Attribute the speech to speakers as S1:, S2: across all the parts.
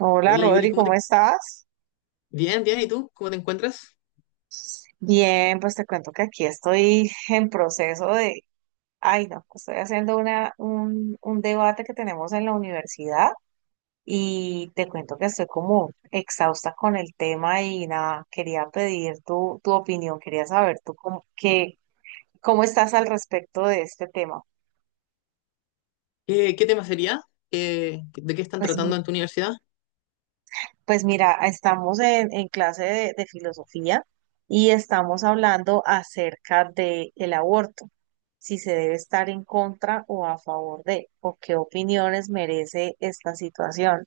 S1: Hola
S2: Hola Yuli,
S1: Rodri,
S2: ¿cómo
S1: ¿cómo
S2: te...
S1: estás?
S2: Bien, bien, ¿y tú? ¿Cómo te encuentras?
S1: Bien, pues te cuento que aquí estoy ay no, estoy haciendo un debate que tenemos en la universidad y te cuento que estoy como exhausta con el tema y nada, quería pedir tu opinión, quería saber cómo estás al respecto de este tema.
S2: ¿¿Qué tema sería? ¿¿De qué están
S1: Pues
S2: tratando en tu universidad?
S1: Pues mira, estamos en clase de filosofía y estamos hablando acerca de el aborto, si se debe estar en contra o a favor de, o qué opiniones merece esta situación.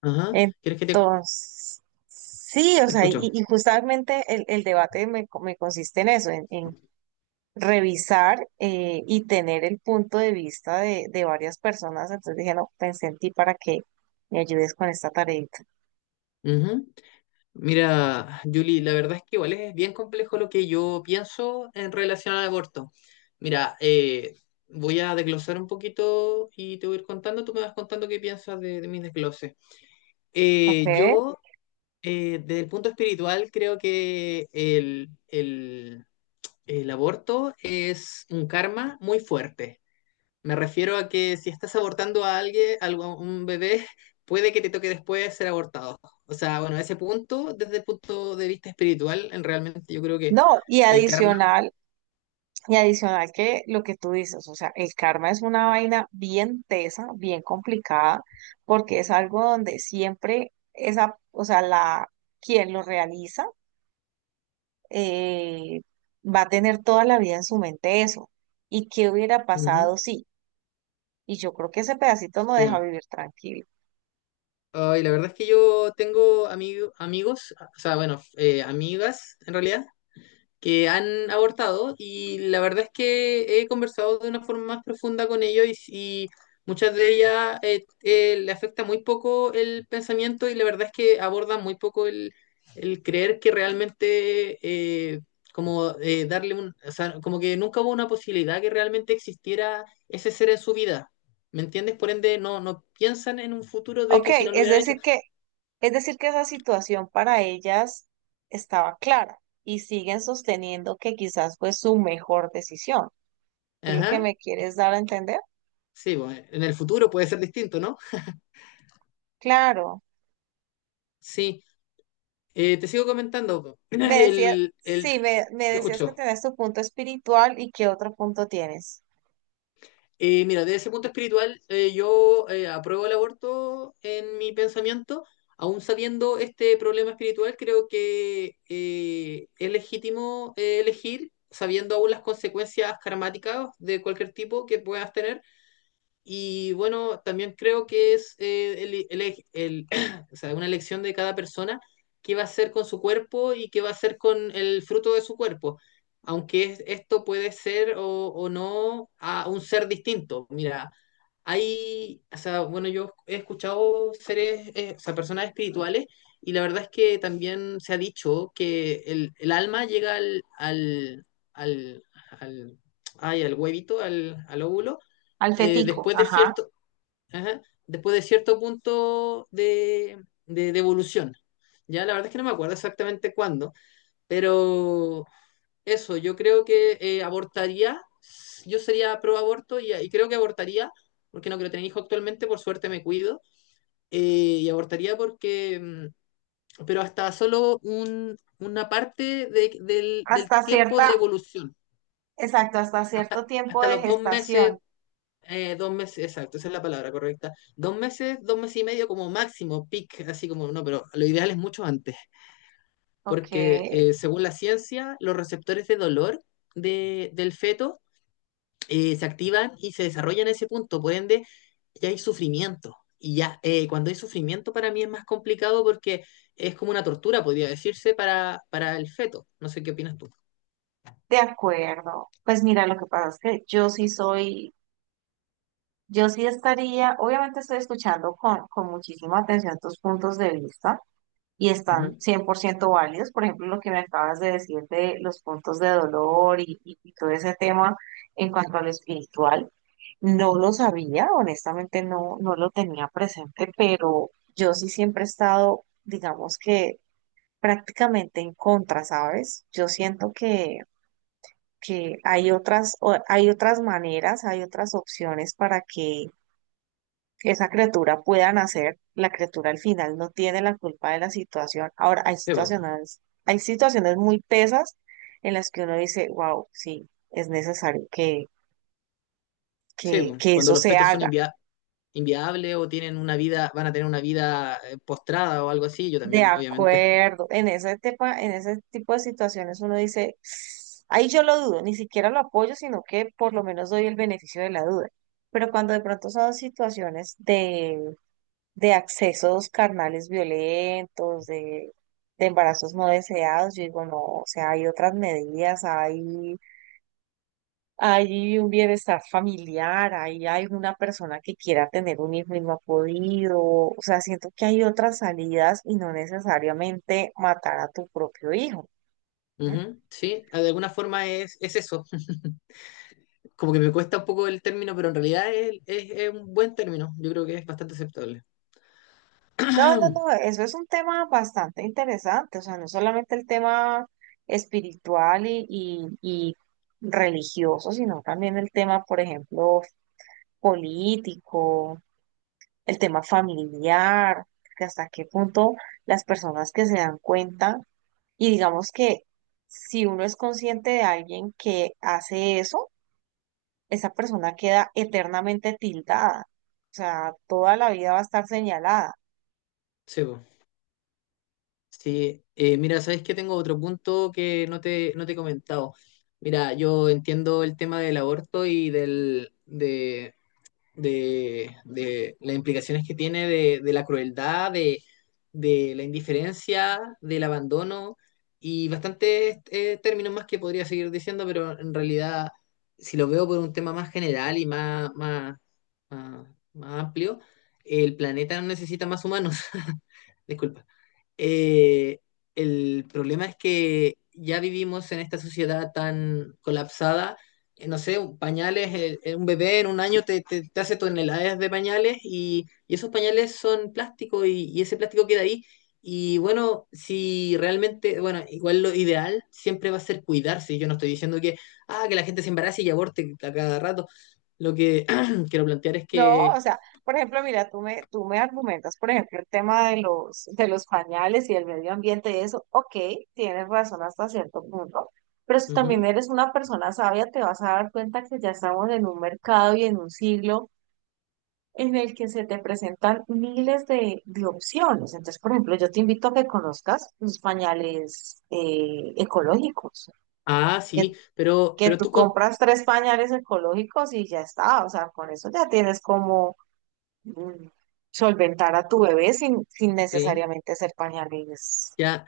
S2: Ajá, ¿quieres que te,
S1: Entonces, sí, o
S2: te
S1: sea, y,
S2: escucho?
S1: y justamente el debate me consiste en eso, en revisar y tener el punto de vista de varias personas. Entonces dije, no, pensé en ti para que me ayudes con esta tareita.
S2: Ujú. Mira, Julie, la verdad es que igual es bien complejo lo que yo pienso en relación al aborto. Mira, voy a desglosar un poquito y te voy a ir contando, tú me vas contando qué piensas de mis desgloses.
S1: ¿Ok?
S2: Eh, yo, Desde el punto espiritual, creo que El aborto es un karma muy fuerte. Me refiero a que si estás abortando a alguien, algo- a un bebé, puede que te toque después ser abortado. O sea, bueno, ese punto, desde el punto de vista espiritual, en- realmente yo creo que
S1: No, y
S2: el karma.
S1: adicional, Y adicional que lo que tú dices, o sea, el karma es una vaina bien tesa, bien complicada, porque es algo donde siempre esa, o sea, la, quien lo realiza eh, va a tener toda la vida en su mente eso. ¿Y qué hubiera
S2: Ujú,
S1: pasado si? Y yo creo que ese pedacito no deja
S2: sí.
S1: vivir tranquilo.
S2: Ay, la verdad es que yo tengo ami- amigos, o sea, bueno, amigas en realidad, que han abortado y la verdad es que he conversado de una forma más profunda con ellos y muchas de ellas le afecta muy poco el pensamiento y la verdad es que abordan muy poco el creer que realmente como darle un, o sea, como que nunca hubo una posibilidad que realmente existiera ese ser en su vida. ¿Me entiendes? Por ende, no, no piensan en un futuro de
S1: Ok,
S2: que si no lo
S1: es
S2: hubieran hecho.
S1: decir que, es decir que esa situación para ellas estaba clara y siguen sosteniendo que quizás fue su mejor decisión. ¿Es lo que
S2: Ajá.
S1: me quieres dar a entender?
S2: Sí, bueno, en el futuro puede ser distinto, ¿no?
S1: Claro.
S2: Sí. Te sigo comentando, po.
S1: Me decías, sí, me
S2: Te
S1: decías que
S2: escucho.
S1: tenés tu punto espiritual y qué otro punto tienes.
S2: Mira, desde ese punto espiritual, yo apruebo el aborto en mi pensamiento, aún sabiendo este problema espiritual, creo que es legítimo elegir, sabiendo aún las consecuencias karmáticas de cualquier tipo que puedas tener. Y bueno, también creo que es o sea, una elección de cada persona qué va a hacer con su cuerpo y qué va a hacer con el fruto de su cuerpo. Aunque es- esto puede ser o no a un ser distinto. Mira, hay, o sea, bueno, yo he escuchado seres, o sea, personas espirituales y la verdad es que también se ha dicho que el alma llega al, al, ay, al huevito, al óvulo
S1: Al
S2: eh,
S1: fetico,
S2: después de
S1: ajá.
S2: cierto, ajá, después de cierto punto de evolución. Ya la verdad es que no me acuerdo exactamente cuándo, pero eso, yo creo que abortaría, yo sería pro aborto y creo que abortaría, porque no quiero tener hijo actualmente, por suerte me cuido, eh, y abortaría porque, pero hasta solo un, una parte de- del
S1: Hasta
S2: tiempo de
S1: cierta,
S2: evolución,
S1: exacto, hasta
S2: hasta,
S1: cierto tiempo
S2: hasta
S1: de
S2: los dos
S1: gestación.
S2: meses. Dos meses, exacto, esa es la palabra correcta. Dos meses y medio como máximo, peak, así como no, pero lo ideal es mucho antes,
S1: Ok,
S2: porque
S1: de
S2: según la ciencia, los receptores de dolor de- del feto se activan y se desarrollan en ese punto, por ende, ya hay sufrimiento. Y ya cuando hay sufrimiento para mí es más complicado porque es como una tortura, podría decirse, para el feto. No sé qué opinas tú.
S1: acuerdo. Pues mira, lo que pasa es que yo sí estaría, obviamente estoy escuchando con muchísima atención tus puntos de vista. Y están
S2: Ujú.
S1: 100% válidos. Por ejemplo, lo que me acabas de decir de los puntos de dolor y todo ese tema en cuanto a lo espiritual, no lo sabía, honestamente no, no lo tenía presente, pero yo sí siempre he estado, digamos que prácticamente en contra, ¿sabes? Yo siento que hay hay otras maneras, hay otras opciones para que esa criatura pueda nacer, la criatura al final no tiene la culpa de la situación. Ahora,
S2: Sí, po.
S1: hay situaciones muy pesas en las que uno dice, wow, sí, es necesario que,
S2: Sí, po.
S1: que
S2: Cuando
S1: eso
S2: los
S1: se
S2: fetos son
S1: haga.
S2: enviados inviable o tienen una vida, van a tener una vida postrada o algo así, yo
S1: De
S2: también, obviamente.
S1: acuerdo, en ese tipo de situaciones uno dice, ahí yo lo dudo, ni siquiera lo apoyo, sino que por lo menos doy el beneficio de la duda. Pero cuando de pronto son situaciones de accesos carnales violentos, de embarazos no deseados, yo digo, no, o sea, hay otras medidas, hay un bienestar familiar, hay una persona que quiera tener un hijo y no ha podido, o sea, siento que hay otras salidas y no necesariamente matar a tu propio hijo. ¿No?
S2: Ujú, sí, de alguna forma es eso. Como que me cuesta un poco el término, pero en realidad es un buen término. Yo creo que es bastante aceptable.
S1: No, no, no, eso es un tema bastante interesante, o sea, no solamente el tema espiritual y religioso, sino también el tema, por ejemplo, político, el tema familiar, que hasta qué punto las personas que se dan cuenta y digamos que si uno es consciente de alguien que hace eso, esa persona queda eternamente tildada, o sea, toda la vida va a estar señalada.
S2: Sí, po. Sí, mira, sabes que tengo otro punto que no te, no te he comentado. Mira, yo entiendo el tema del aborto y de las implicaciones que tiene de la crueldad, de la indiferencia, del abandono y bastantes términos más que podría seguir diciendo, pero en realidad, si lo veo por un tema más general y más, más amplio, el planeta no necesita más humanos. Disculpa. Eh, el problema es que ya vivimos en esta sociedad tan colapsada no sé, un- pañales, un bebé en un año te, te- te hace toneladas de pañales y esos pañales son plástico y ese plástico queda ahí. Y bueno, si realmente, bueno, igual lo ideal siempre va a ser cuidarse. Yo no estoy diciendo que, ah, que la gente se embarace y aborte a cada rato. Lo que quiero plantear es
S1: No,
S2: que...
S1: o sea, por ejemplo, mira, tú me argumentas, por ejemplo, el tema de los pañales y el medio ambiente y eso, ok, tienes razón hasta cierto punto, pero si también
S2: ujú.
S1: eres una persona sabia, te vas a dar cuenta que ya estamos en un mercado y en un siglo en el que se te presentan miles de opciones. Entonces, por ejemplo, yo te invito a que conozcas los pañales ecológicos,
S2: Ah,
S1: que,
S2: sí,
S1: que
S2: pero
S1: tú
S2: tú con...
S1: compras 3 pañales ecológicos y ya está, o sea, con eso ya tienes como mm, solventar a tu bebé sin, sin
S2: Sí,
S1: necesariamente ser pañales.
S2: ya.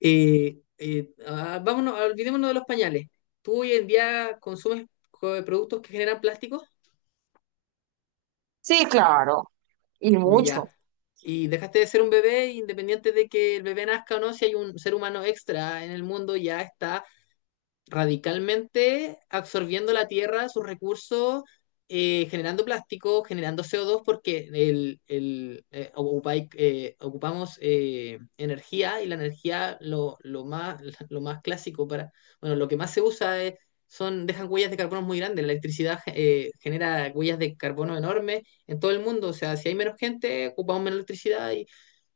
S2: vámonos, olvidémonos de los pañales. ¿Tú hoy en día consumes co- productos que generan plástico?
S1: Sí, claro, y
S2: Ya.
S1: mucho.
S2: Y dejaste de ser un bebé, independiente de que el bebé nazca o no, si hay un ser humano extra en el mundo, ya está radicalmente absorbiendo la tierra, sus recursos, generando plástico, generando CO2, porque ocupai- ocupamos energía y la energía lo más clásico para, bueno, lo que más se usa es- son, dejan huellas de carbono muy grandes, la electricidad genera huellas de carbono enormes en todo el mundo, o sea, si hay menos gente, ocupamos menos electricidad y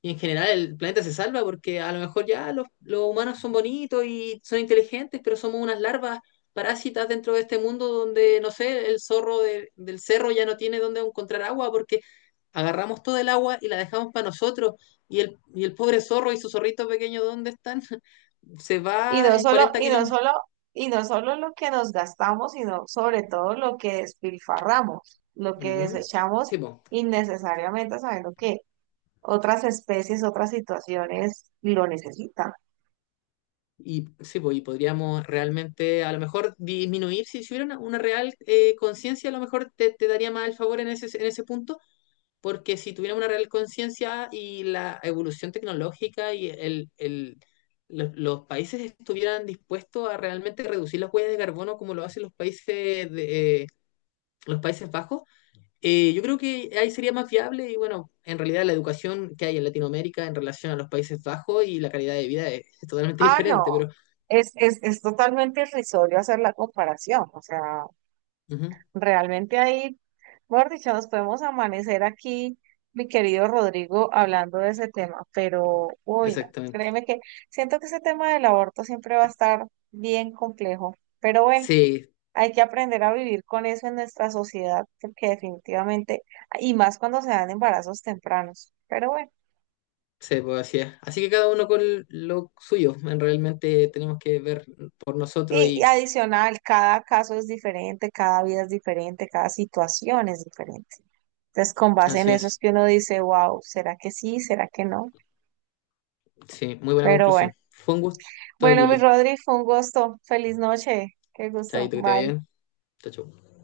S2: y en general el planeta se salva porque a lo mejor ya los humanos son bonitos y son inteligentes, pero somos unas larvas parásitas dentro de este mundo donde, no sé, el zorro de- del cerro ya no tiene dónde encontrar agua porque agarramos todo el agua y la dejamos para nosotros. Y el pobre zorro y su zorrito pequeño, ¿dónde están? Se
S1: Y
S2: va
S1: no
S2: en
S1: solo,
S2: 40
S1: y no
S2: kilómetros.
S1: solo, y no solo lo que nos gastamos, sino sobre todo lo que despilfarramos, lo que
S2: Ujú.
S1: desechamos
S2: Sí, po.
S1: innecesariamente, sabiendo que otras especies, otras situaciones lo necesitan.
S2: Sí, po, y podríamos realmente a lo mejor disminuir, si si hubiera una real conciencia, a lo mejor te, te daría más el favor en ese punto, porque si tuviéramos una real conciencia y la evolución tecnológica y los países estuvieran dispuestos a realmente reducir las huellas de carbono como lo hacen los países de, los Países Bajos, yo creo que ahí sería más viable y bueno, en realidad la educación que hay en Latinoamérica en relación a los Países Bajos y la calidad de vida es totalmente
S1: Ah, no,
S2: diferente, pero
S1: es totalmente irrisorio hacer la comparación, o sea.
S2: ujú,
S1: Realmente ahí, mejor dicho, nos podemos amanecer aquí, mi querido Rodrigo, hablando de ese tema, pero, uy, no,
S2: exactamente.
S1: créeme que siento que ese tema del aborto siempre va a estar bien complejo, pero bueno,
S2: Sí,
S1: hay que aprender a vivir con eso en nuestra sociedad, porque definitivamente, y más cuando se dan embarazos tempranos, pero bueno,
S2: sí, pues así es. Así que cada uno con lo suyo, en realmente tenemos que ver por nosotros
S1: y, y
S2: y
S1: adicional, cada caso es diferente, cada vida es diferente, cada situación es diferente. Entonces, con base en
S2: así
S1: eso
S2: es.
S1: es que uno dice, wow, ¿será que sí? ¿Será que no?
S2: Sí, muy buena
S1: Pero bueno.
S2: conclusión. Fue un gusto,
S1: Bueno, mi
S2: Yuli.
S1: Rodri, fue un gusto. Feliz noche. Qué gusto.
S2: Chaito, que te vaya.
S1: Bye.
S2: Bien. Chao, chao.